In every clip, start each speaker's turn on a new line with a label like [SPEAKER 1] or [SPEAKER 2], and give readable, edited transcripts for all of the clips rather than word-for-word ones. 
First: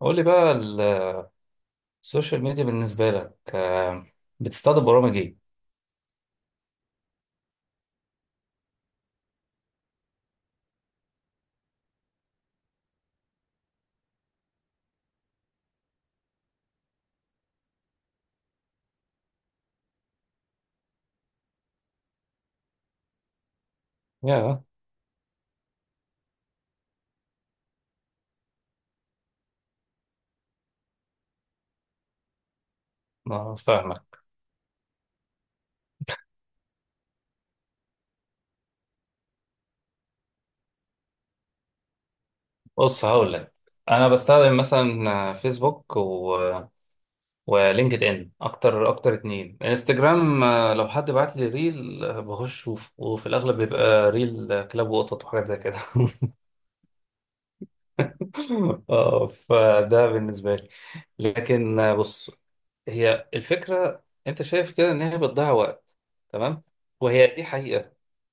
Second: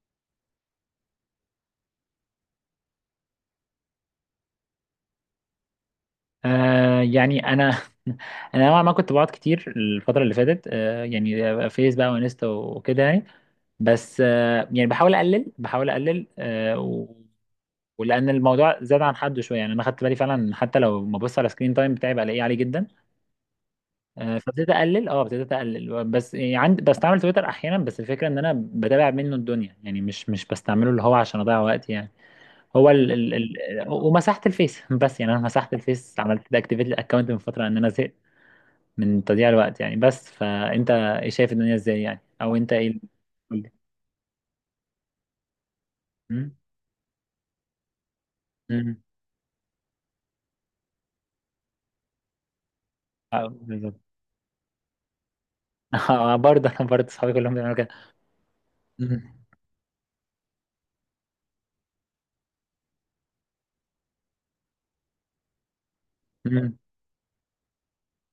[SPEAKER 1] قول لي بقى السوشيال ميديا بالنسبة لك بتستخدم برامج ايه؟
[SPEAKER 2] انا انا نوعا ما كنت بقعد كتير الفتره اللي فاتت، فيس بقى وانستا وكده يعني. بس بحاول اقلل ولان الموضوع زاد عن حده شويه، يعني انا خدت بالي فعلا حتى لو ما ببص على سكرين تايم بتاعي بلاقيه عالي جدا.
[SPEAKER 1] يا
[SPEAKER 2] فابتديت اقلل، ابتديت اقلل. بس يعني عندي، بستعمل تويتر احيانا، بس الفكره ان انا بتابع منه الدنيا يعني. مش بستعمله اللي هو عشان اضيع وقت يعني. هو ال ال
[SPEAKER 1] ما
[SPEAKER 2] ال
[SPEAKER 1] فاهمك.
[SPEAKER 2] ومسحت الفيس بس يعني انا مسحت الفيس، عملت اكتيفيت الاكونت من فتره، ان انا زهقت من تضييع الوقت يعني. بس فانت ايه شايف الدنيا ازاي يعني، او انت ايه
[SPEAKER 1] بص، هقول لك.
[SPEAKER 2] بتقول لي؟
[SPEAKER 1] انا بستخدم مثلا فيسبوك
[SPEAKER 2] مم؟
[SPEAKER 1] ولينكد ان اكتر،
[SPEAKER 2] مم.
[SPEAKER 1] اتنين انستجرام. لو حد بعت لي ريل، بخش اشوفه، وفي
[SPEAKER 2] آه،
[SPEAKER 1] الاغلب
[SPEAKER 2] بالظبط.
[SPEAKER 1] بيبقى ريل كلاب وقطط وحاجات زي كده.
[SPEAKER 2] آه، برضه انا، صحابي كلهم بيعملوا كده. مم.
[SPEAKER 1] اه، فده بالنسبة لي. لكن بص، هي الفكرة انت شايف كده ان هي بتضيع وقت، تمام؟
[SPEAKER 2] مم.
[SPEAKER 1] وهي دي حقيقة.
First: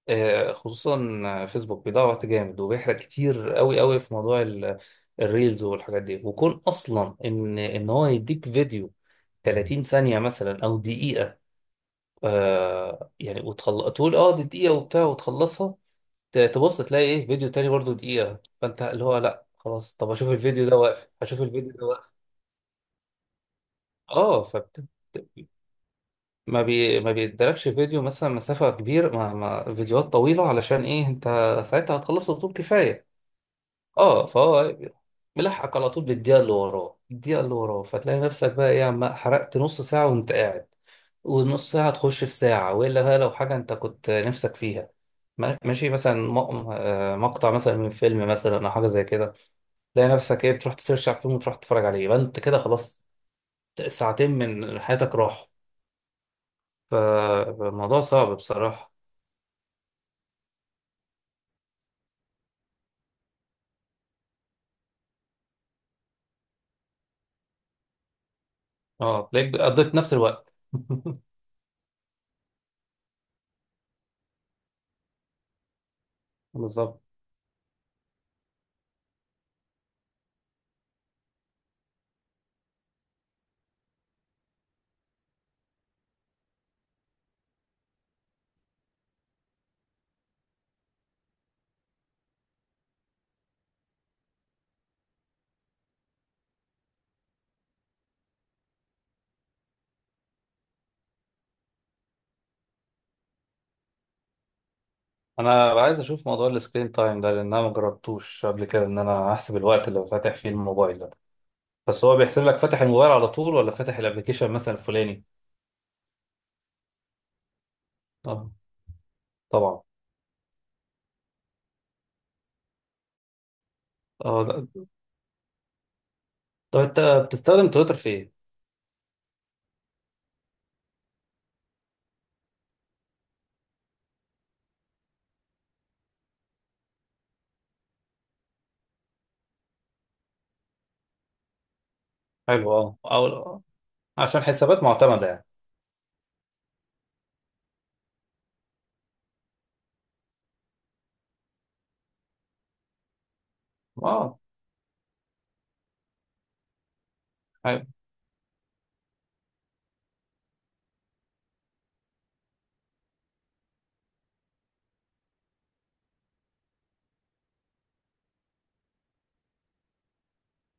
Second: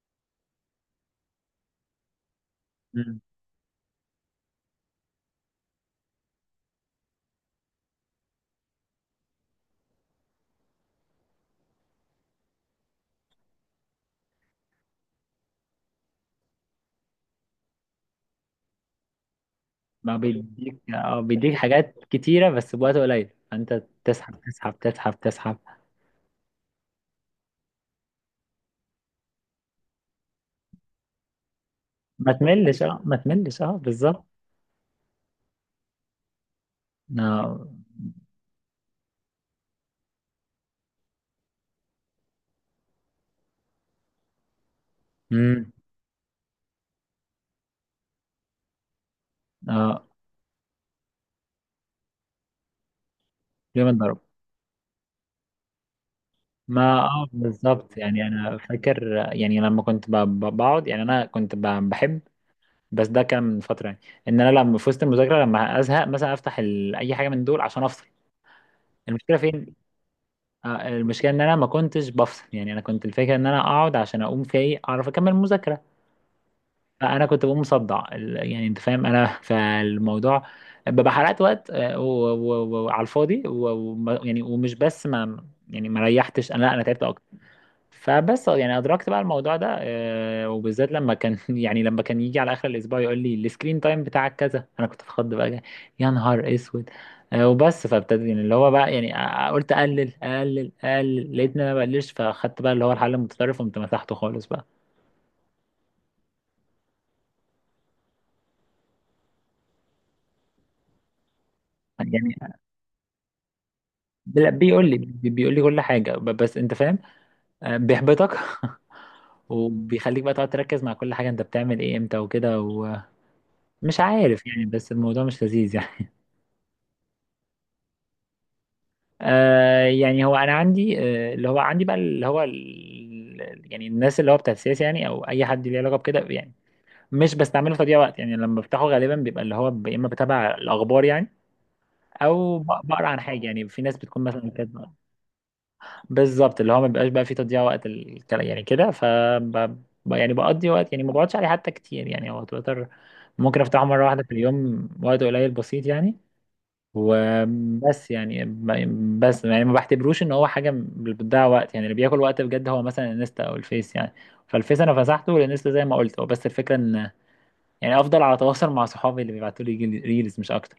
[SPEAKER 1] خصوصا فيسبوك بيضيع وقت جامد، وبيحرق
[SPEAKER 2] مم.
[SPEAKER 1] كتير قوي قوي في موضوع الريلز والحاجات دي. وكون اصلا ان هو يديك فيديو 30 ثانية مثلا او دقيقة، وتخلص تقول اه دي دقيقة وبتاع، وتخلصها، تبص تلاقي ايه فيديو تاني برضو دقيقة، فانت اللي هو لا خلاص، طب
[SPEAKER 2] ما
[SPEAKER 1] اشوف الفيديو ده
[SPEAKER 2] بيديك،
[SPEAKER 1] واقف، اشوف
[SPEAKER 2] بيديك
[SPEAKER 1] الفيديو ده
[SPEAKER 2] حاجات
[SPEAKER 1] واقف.
[SPEAKER 2] كتيره بس بوقت قليل، فانت
[SPEAKER 1] اه،
[SPEAKER 2] تسحب.
[SPEAKER 1] ما بيدركش فيديو مثلا مسافة كبيرة. ما فيديوهات طويلة علشان ايه، انت ساعتها
[SPEAKER 2] ما
[SPEAKER 1] هتخلصه بطول
[SPEAKER 2] تملش،
[SPEAKER 1] كفاية.
[SPEAKER 2] اه بالظبط.
[SPEAKER 1] اه، فهو ملحق على طول بالدقيقة اللي وراه، الدقيقة اللي
[SPEAKER 2] اه.
[SPEAKER 1] وراه، فتلاقي نفسك بقى ايه، عم حرقت نص ساعة وانت قاعد، والنص ساعة تخش في ساعة. وإلا بقى لو حاجة أنت كنت نفسك فيها،
[SPEAKER 2] مم.
[SPEAKER 1] ماشي، مثلا مقطع مثلا من فيلم مثلا أو حاجة زي كده،
[SPEAKER 2] اه.
[SPEAKER 1] تلاقي نفسك ايه بتروح تسيرش على الفيلم وتروح تتفرج عليه، يبقى انت كده خلاص،
[SPEAKER 2] يوم الضرب.
[SPEAKER 1] ساعتين من حياتك راحوا.
[SPEAKER 2] ما اه بالظبط.
[SPEAKER 1] فالموضوع
[SPEAKER 2] يعني
[SPEAKER 1] صعب
[SPEAKER 2] انا
[SPEAKER 1] بصراحة.
[SPEAKER 2] فاكر، يعني لما كنت بقعد يعني انا كنت بحب بس ده كان من فتره يعني، ان انا لما في وسط المذاكره لما ازهق مثلا افتح اي حاجه من دول عشان افصل.
[SPEAKER 1] اه،
[SPEAKER 2] المشكله
[SPEAKER 1] تلاقيك
[SPEAKER 2] فين؟
[SPEAKER 1] قضيت نفس الوقت.
[SPEAKER 2] آه، المشكله ان انا ما كنتش بفصل. يعني انا كنت الفكره ان انا اقعد عشان اقوم في ايه، اعرف اكمل المذاكره.
[SPEAKER 1] بالظبط.
[SPEAKER 2] فانا كنت بقوم مصدع يعني انت فاهم انا. فالموضوع ببقى حرقت وقت، آه، وعلى الفاضي يعني ومش بس ما، يعني ما ريحتش انا، لا انا تعبت. فبس يعني ادركت بقى الموضوع ده، آه، وبالذات لما كان يعني لما كان يجي على اخر الاسبوع يقول لي السكرين تايم بتاعك كذا، انا كنت اتخض بقى. يا نهار اسود. آه، وبس فابتدي يعني اللي هو بقى يعني، قلت اقلل لقيت ان انا ما بقللش، فاخدت بقى اللي هو الحل المتطرف وقمت مسحته خالص بقى.
[SPEAKER 1] انا عايز اشوف موضوع السكرين تايم ده، لان انا ما جربتوش قبل كده، ان انا احسب الوقت اللي فاتح فيه الموبايل ده. بس هو بيحسب
[SPEAKER 2] يعني
[SPEAKER 1] لك فاتح الموبايل على طول، ولا فاتح الابلكيشن مثلا
[SPEAKER 2] بيقول لي،
[SPEAKER 1] الفلاني؟
[SPEAKER 2] بيقول لي كل حاجه بس انت فاهم. آه، بيحبطك.
[SPEAKER 1] اه، طبعا.
[SPEAKER 2] وبيخليك بقى تقعد تركز مع كل حاجه انت بتعمل ايه امتى وكده، ومش
[SPEAKER 1] اه،
[SPEAKER 2] عارف يعني.
[SPEAKER 1] لا.
[SPEAKER 2] بس الموضوع مش لذيذ يعني.
[SPEAKER 1] طب انت بتستخدم تويتر في ايه؟
[SPEAKER 2] آه يعني هو انا عندي، آه اللي هو عندي بقى اللي هو يعني الناس اللي هو بتاع السياسه يعني، او اي حد ليه علاقه بكده يعني. مش بستعمله تضييع وقت يعني، لما بفتحه غالبا بيبقى اللي هو يا اما بتابع الاخبار يعني، او
[SPEAKER 1] حلو، اه،
[SPEAKER 2] بقرا عن حاجه
[SPEAKER 1] او
[SPEAKER 2] يعني، في ناس بتكون
[SPEAKER 1] عشان
[SPEAKER 2] مثلا
[SPEAKER 1] حسابات
[SPEAKER 2] كاتبه.
[SPEAKER 1] معتمدة يعني.
[SPEAKER 2] بالظبط، اللي هو ما بيبقاش بقى فيه تضييع وقت الكلام يعني كده. ف يعني بقضي وقت يعني، ما بقعدش عليه حتى كتير يعني. هو تويتر ممكن افتحه مره واحده في
[SPEAKER 1] اه،
[SPEAKER 2] اليوم، وقت قليل بسيط يعني. وبس يعني بس يعني ما بعتبروش ان هو حاجه بتضيع وقت يعني. اللي بياكل وقت بجد هو مثلا الانستا او الفيس يعني. فالفيس انا مسحته، والانستا زي ما قلت، هو بس الفكره ان يعني افضل على تواصل مع صحابي اللي بيبعتوا لي ريلز مش اكتر.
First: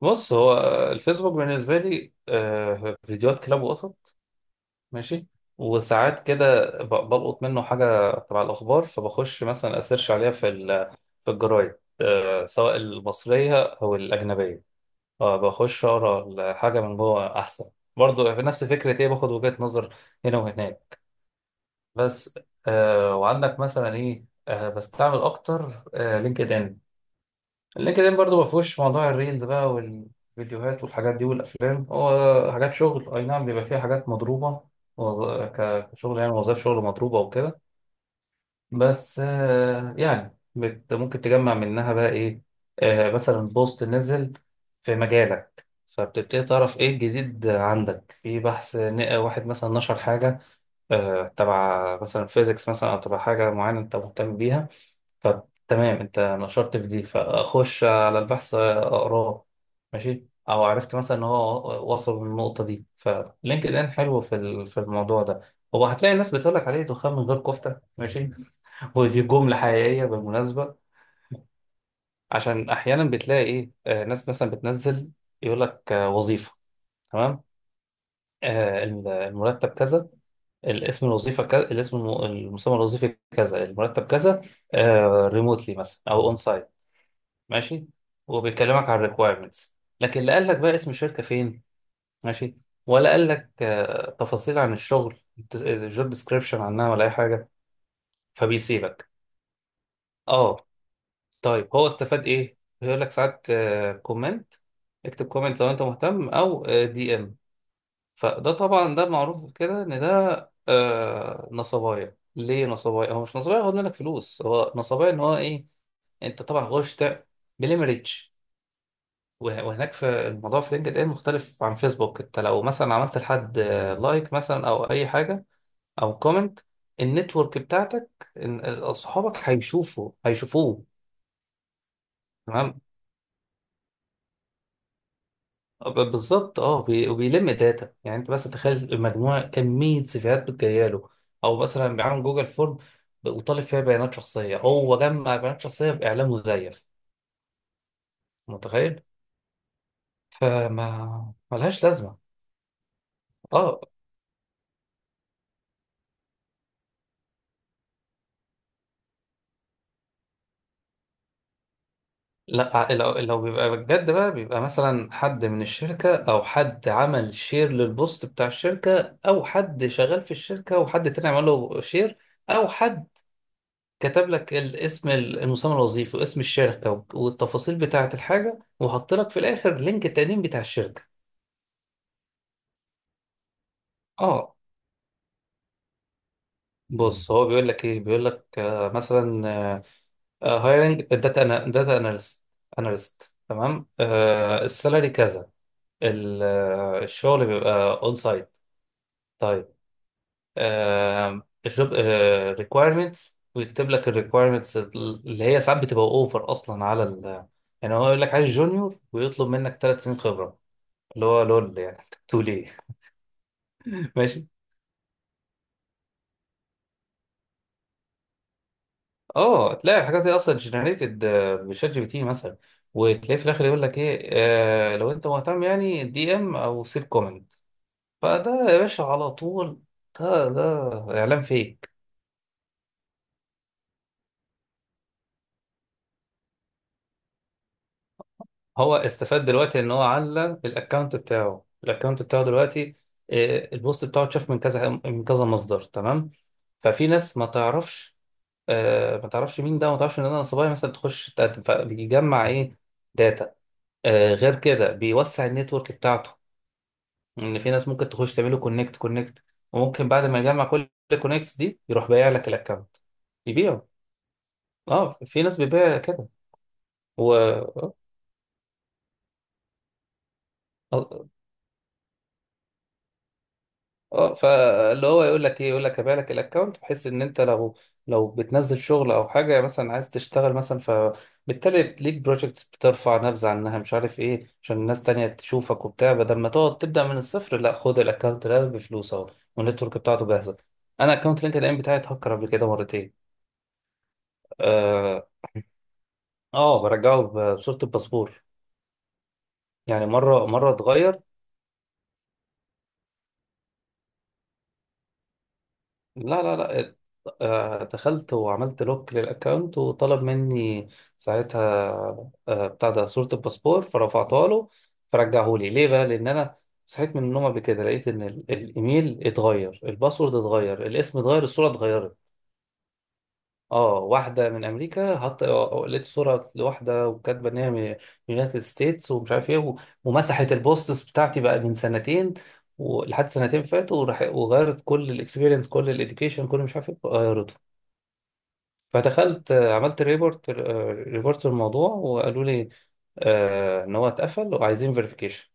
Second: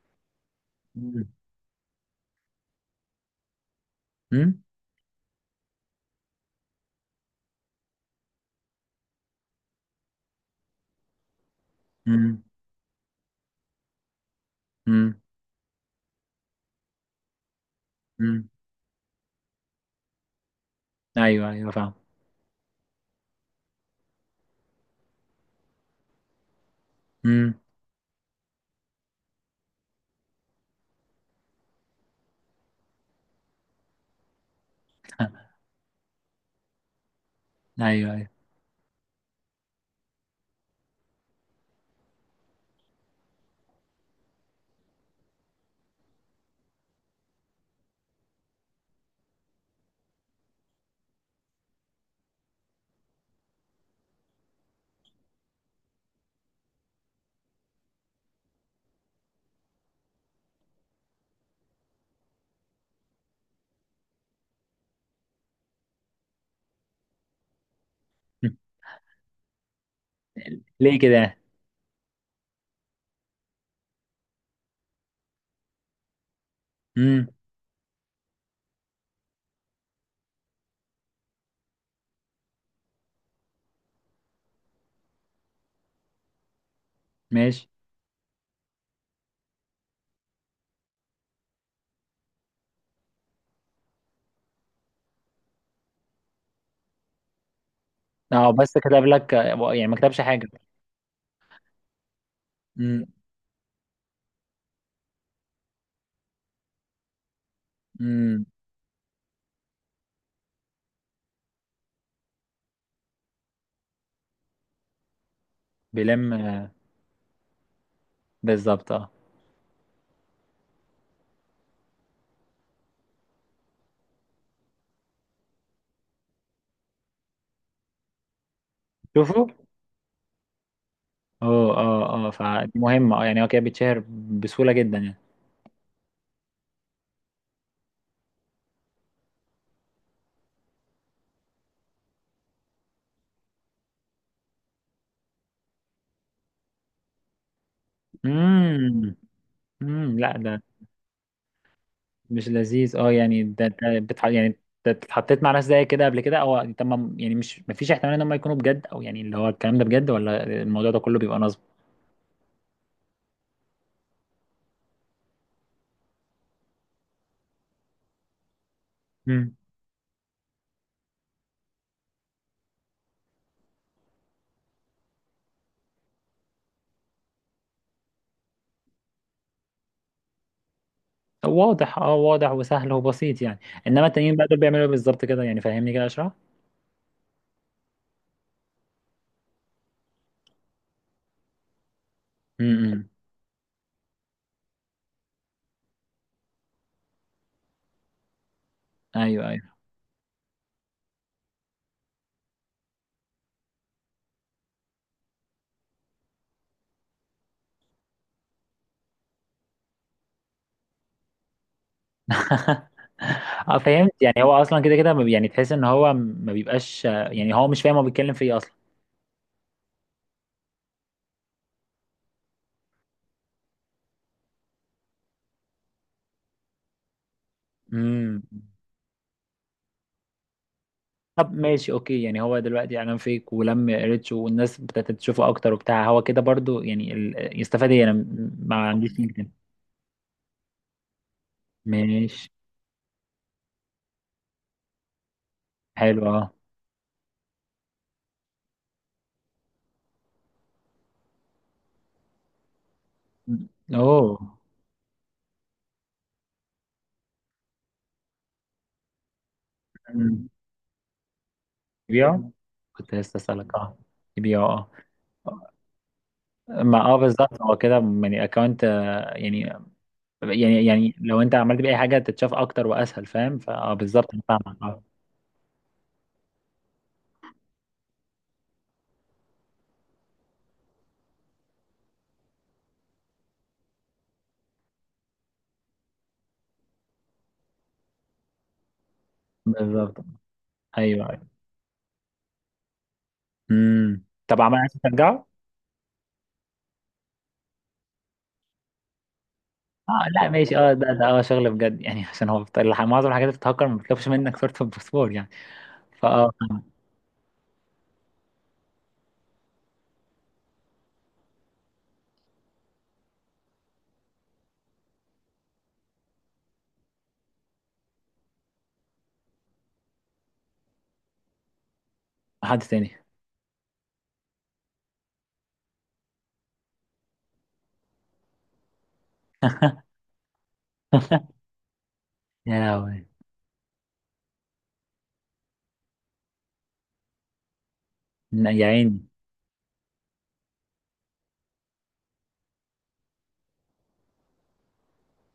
[SPEAKER 1] بص، هو
[SPEAKER 2] مم.
[SPEAKER 1] الفيسبوك بالنسبة لي فيديوهات كلاب وقطط،
[SPEAKER 2] امم.
[SPEAKER 1] ماشي. وساعات كده بلقط منه حاجة تبع الأخبار، فبخش مثلا أسيرش عليها في في الجرايد،
[SPEAKER 2] امم.
[SPEAKER 1] سواء المصرية أو الأجنبية.
[SPEAKER 2] امم.
[SPEAKER 1] بخش أقرأ الحاجة من جوه أحسن، برضه في
[SPEAKER 2] امم.
[SPEAKER 1] نفس فكرة إيه، باخد وجهة نظر هنا وهناك
[SPEAKER 2] ايوه ايوه، فاهم.
[SPEAKER 1] بس. وعندك مثلا إيه، بستعمل أكتر لينكد إن.
[SPEAKER 2] امم.
[SPEAKER 1] اللينكدين برضه ما فيهوش موضوع الريلز بقى والفيديوهات والحاجات دي والافلام، هو حاجات شغل. اي نعم، بيبقى فيها حاجات مضروبه، كشغل يعني، وظائف شغل مضروبه وكده،
[SPEAKER 2] ايوه ايوه.
[SPEAKER 1] بس بت ممكن تجمع منها بقى ايه، مثلا بوست نزل في مجالك، فبتبتدي تعرف ايه الجديد عندك في بحث، واحد مثلا نشر حاجه، تبع مثلا فيزيكس مثلا، او تبع حاجه معينه انت مهتم بيها. طب تمام، انت نشرت في دي، فاخش على البحث اقراه، ماشي. او عرفت مثلا ان هو وصل للنقطه دي. فلينكد ان حلو في في الموضوع ده، هو هتلاقي الناس بتقول لك عليه دخان من غير كفته، ماشي.
[SPEAKER 2] مم.
[SPEAKER 1] ودي جمله حقيقيه بالمناسبه.
[SPEAKER 2] ليه كده؟
[SPEAKER 1] عشان احيانا بتلاقي ايه ناس مثلا بتنزل، يقول لك وظيفه،
[SPEAKER 2] امم.
[SPEAKER 1] تمام، المرتب كذا، الاسم الوظيفه كذا، المسمى الوظيفي كذا، المرتب كذا، ريموتلي مثلا او اون،
[SPEAKER 2] ماشي.
[SPEAKER 1] ماشي، وبيكلمك عن الريكوايرمنتس. لكن لا قال لك بقى اسم الشركه فين، ماشي، ولا قال لك تفاصيل عن الشغل، الجوب ديسكريبشن عنها، ولا اي حاجه،
[SPEAKER 2] اه بس كتب
[SPEAKER 1] فبيسيبك.
[SPEAKER 2] لك، يعني ما كتبش حاجه.
[SPEAKER 1] اه. طيب هو استفاد ايه؟ بيقول
[SPEAKER 2] امم.
[SPEAKER 1] لك ساعات كومنت، اكتب كومنت لو انت مهتم، او دي ام.
[SPEAKER 2] امم.
[SPEAKER 1] فده طبعا ده معروف كده ان ده نصبايا. ليه نصبايا؟ هو مش نصبايا هو منك فلوس، هو نصبايا ان هو ايه،
[SPEAKER 2] بيلم.
[SPEAKER 1] انت طبعا
[SPEAKER 2] آه،
[SPEAKER 1] غشت بليمريتش.
[SPEAKER 2] بالظبط. اه.
[SPEAKER 1] وهناك في الموضوع في لينكد ان مختلف عن فيسبوك، انت لو مثلا عملت لحد لايك مثلا، او اي حاجه، او كومنت، النتورك بتاعتك، اصحابك
[SPEAKER 2] شوفوا.
[SPEAKER 1] هيشوفوه،
[SPEAKER 2] اه فدي
[SPEAKER 1] تمام؟
[SPEAKER 2] مهمة، اه يعني هو كده بيتشهر بسهولة جدا يعني.
[SPEAKER 1] بالظبط، اه، وبيلم داتا يعني، انت بس تخيل مجموعه، كميه سيفيهات بتجيله له، او مثلا بيعمل جوجل فورم، وطالب فيها بيانات شخصيه، هو جمع بيانات شخصيه باعلام مزيف، متخيل؟
[SPEAKER 2] امم. امم. لا ده
[SPEAKER 1] فما ملهاش لازمه.
[SPEAKER 2] مش لذيذ اه يعني. ده
[SPEAKER 1] اه،
[SPEAKER 2] ده يعني أنت اتحطيت مع ناس زي كده قبل كده؟ او تمام يعني، مش مفيش احتمال ان هم يكونوا بجد، او يعني اللي هو الكلام ده بجد، ولا الموضوع ده كله بيبقى نصب؟
[SPEAKER 1] لا، لو بيبقى بجد بقى، بيبقى مثلا حد من الشركة، أو حد عمل شير للبوست بتاع الشركة، أو
[SPEAKER 2] امم.
[SPEAKER 1] حد شغال في الشركة وحد تاني عمل له شير، أو حد كتب لك الاسم المسمى الوظيفي واسم الشركة، والتفاصيل بتاعة الحاجة، وحط لك في الآخر لينك التقديم بتاع الشركة.
[SPEAKER 2] واضح، اه واضح وسهل وبسيط يعني. انما التانيين بقى
[SPEAKER 1] اه،
[SPEAKER 2] دول بيعملوا ايه بالظبط كده يعني؟ فهمني كده، اشرح.
[SPEAKER 1] بص، هو بيقول لك ايه، بيقول لك مثلا هايرنج داتا
[SPEAKER 2] امم.
[SPEAKER 1] اناليست، تمام، السالري كذا، الشغل بيبقى اون سايت،
[SPEAKER 2] ايوه
[SPEAKER 1] طيب،
[SPEAKER 2] ايوه.
[SPEAKER 1] آه، الجوب آه requirements، ويكتب لك ال requirements اللي هي ساعات بتبقى اوفر اصلا على ال. يعني هو يقول لك عايز جونيور ويطلب منك ثلاث سنين خبره، اللي هو لول يعني، انت بتقول ايه.
[SPEAKER 2] اه فهمت. يعني
[SPEAKER 1] ماشي.
[SPEAKER 2] هو اصلا كده كده ما بي- يعني تحس ان هو ما بيبقاش، يعني هو مش فاهم هو بيتكلم في ايه اصلا.
[SPEAKER 1] اه، تلاقي الحاجات دي اصلا جنريتد بشات جي بي تي مثلا، وتلاقي في الاخر يقول لك ايه، آه، لو انت مهتم يعني، دي ام، او سيب كومنت.
[SPEAKER 2] امم.
[SPEAKER 1] فده يا باشا على طول، ده ده اعلان
[SPEAKER 2] طب ماشي،
[SPEAKER 1] فيك.
[SPEAKER 2] اوكي. يعني هو دلوقتي اعلان فيك، ولم ريتش والناس ابتدت تشوفه اكتر وبتاع، هو كده برضو يعني يستفاد ايه؟ انا ما
[SPEAKER 1] هو
[SPEAKER 2] عنديش
[SPEAKER 1] استفاد
[SPEAKER 2] لينكدين.
[SPEAKER 1] دلوقتي ان هو علّى الاكونت بتاعه، الاكونت بتاعه
[SPEAKER 2] ماشي.
[SPEAKER 1] دلوقتي البوست بتاعه اتشاف من كذا من كذا مصدر،
[SPEAKER 2] حلو
[SPEAKER 1] تمام.
[SPEAKER 2] اه.
[SPEAKER 1] ففي ناس ما تعرفش، ما تعرفش مين ده، ما تعرفش ان انا صبايا مثلا، تخش تقدم، فبيجمع ايه، داتا.
[SPEAKER 2] اوه.
[SPEAKER 1] غير كده بيوسع النتورك بتاعته، ان في ناس ممكن تخش تعمله كونكت كونكت، وممكن بعد ما
[SPEAKER 2] أمم.
[SPEAKER 1] يجمع كل الكونكتس دي، يروح بايع لك
[SPEAKER 2] يبيعه؟
[SPEAKER 1] الاكونت.
[SPEAKER 2] كنت لسه اسالك.
[SPEAKER 1] يبيعه؟
[SPEAKER 2] اه يبيعه.
[SPEAKER 1] اه، في ناس
[SPEAKER 2] اه.
[SPEAKER 1] بتبيع كده.
[SPEAKER 2] ما اه
[SPEAKER 1] و
[SPEAKER 2] بالظبط، هو كده يعني اكونت يعني، يعني
[SPEAKER 1] آه،
[SPEAKER 2] لو انت عملت بيه اي حاجه تتشاف اكتر واسهل، فاهم. فاه بالظبط،
[SPEAKER 1] اه،
[SPEAKER 2] انا فاهمك اه.
[SPEAKER 1] فاللي هو يقول لك هبيع لك الاكونت، بحيث ان انت لو بتنزل شغل او حاجه، مثلا عايز تشتغل مثلا، فبالتالي ليك بروجكتس، بترفع نبذه عنها، مش عارف ايه، عشان الناس تانية تشوفك وبتاع، بدل ما تقعد تبدا من الصفر، لا خد الاكونت ده بفلوس اهو، والنتورك
[SPEAKER 2] بالظبط.
[SPEAKER 1] بتاعته جاهزه. انا
[SPEAKER 2] ايوه.
[SPEAKER 1] اكونت لينكد ان بتاعي اتهكر قبل كده مرتين.
[SPEAKER 2] امم. طب عمل، عايز
[SPEAKER 1] اه،
[SPEAKER 2] ترجعه؟
[SPEAKER 1] برجعه بصوره الباسبور، يعني
[SPEAKER 2] اه.
[SPEAKER 1] مره
[SPEAKER 2] لا
[SPEAKER 1] مره
[SPEAKER 2] ماشي اه، ده
[SPEAKER 1] اتغير.
[SPEAKER 2] ده اه شغل بجد يعني، عشان هو معظم الحاجات اللي بتتهكر ما بتطلبش منك صورة الباسبور يعني.
[SPEAKER 1] لا
[SPEAKER 2] فاه.
[SPEAKER 1] لا لا، دخلت وعملت لوك للأكاونت، وطلب مني ساعتها بتاع ده صورة الباسبور، فرفعتها له، فرجعه لي. ليه بقى؟ لأن أنا صحيت من النوم قبل كده لقيت إن الإيميل اتغير، الباسورد اتغير، الاسم اتغير، الصورة اتغيرت.
[SPEAKER 2] حد تاني؟
[SPEAKER 1] اه، واحدة من أمريكا حط، لقيت صورة لواحدة وكاتبة إن هي من يونايتد ستيتس ومش عارف إيه ومسحت البوستس بتاعتي بقى من سنتين،
[SPEAKER 2] يا لهوي.
[SPEAKER 1] ولحد سنتين فاتوا، وغيرت كل الإكسبيرينس، كل الإديوكيشن، كل مش عارف إيه غيرته.
[SPEAKER 2] لا، يا عيني.
[SPEAKER 1] فدخلت عملت ريبورت، ريبورت الموضوع، وقالوا لي إن هو اتقفل وعايزين فيريفيكيشن،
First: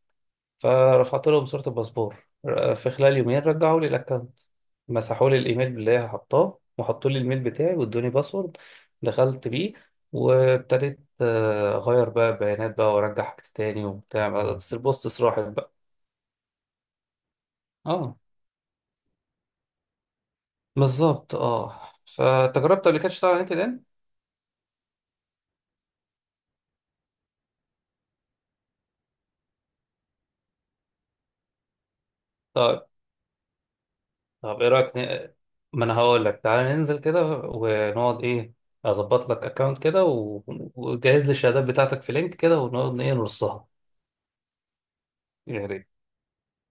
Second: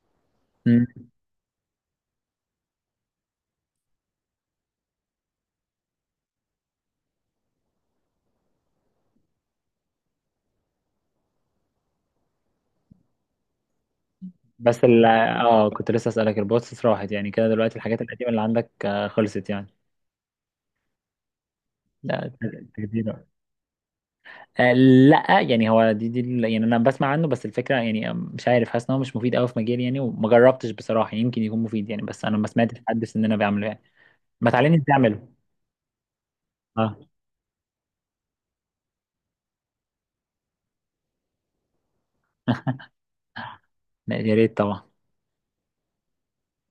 [SPEAKER 2] مم.
[SPEAKER 1] فرفعت لهم صورة الباسبور. في خلال يومين رجعوا لي الأكونت، مسحوا لي الايميل اللي هي حطاه، وحطوا لي الميل بتاعي، وادوني باسورد، دخلت بيه، وابتديت اغير بقى بيانات بقى، وارجع حاجات تاني وبتاع، بس
[SPEAKER 2] بس ال،
[SPEAKER 1] البوستس راحت
[SPEAKER 2] اه
[SPEAKER 1] بقى.
[SPEAKER 2] كنت لسه اسألك، البوستس راحت يعني؟ كده دلوقتي الحاجات
[SPEAKER 1] اه،
[SPEAKER 2] القديمة اللي عندك، آه، خلصت يعني.
[SPEAKER 1] بالظبط اه.
[SPEAKER 2] لا.
[SPEAKER 1] فانت جربت قبل كده
[SPEAKER 2] تجديد.
[SPEAKER 1] تشتغل على لينكد ان؟
[SPEAKER 2] آه، لا يعني هو دي يعني انا بسمع عنه، بس الفكره يعني، آه، مش عارف، حاسس ان هو مش مفيد قوي في مجالي يعني، وما جربتش بصراحه. يمكن يكون مفيد يعني، بس انا ما سمعتش
[SPEAKER 1] طيب،
[SPEAKER 2] حد في سننا بيعمله يعني. ما
[SPEAKER 1] طب ايه
[SPEAKER 2] تعلمني ازاي
[SPEAKER 1] رايك
[SPEAKER 2] اعمله؟
[SPEAKER 1] ما انا هقول لك، تعالى ننزل
[SPEAKER 2] اه.
[SPEAKER 1] كده ونقعد ايه، اظبط لك اكونت كده، وجهز لي الشهادات بتاعتك في لينك كده، ونقعد ايه نرصها
[SPEAKER 2] لا، يا ريت طبعا.
[SPEAKER 1] يعني.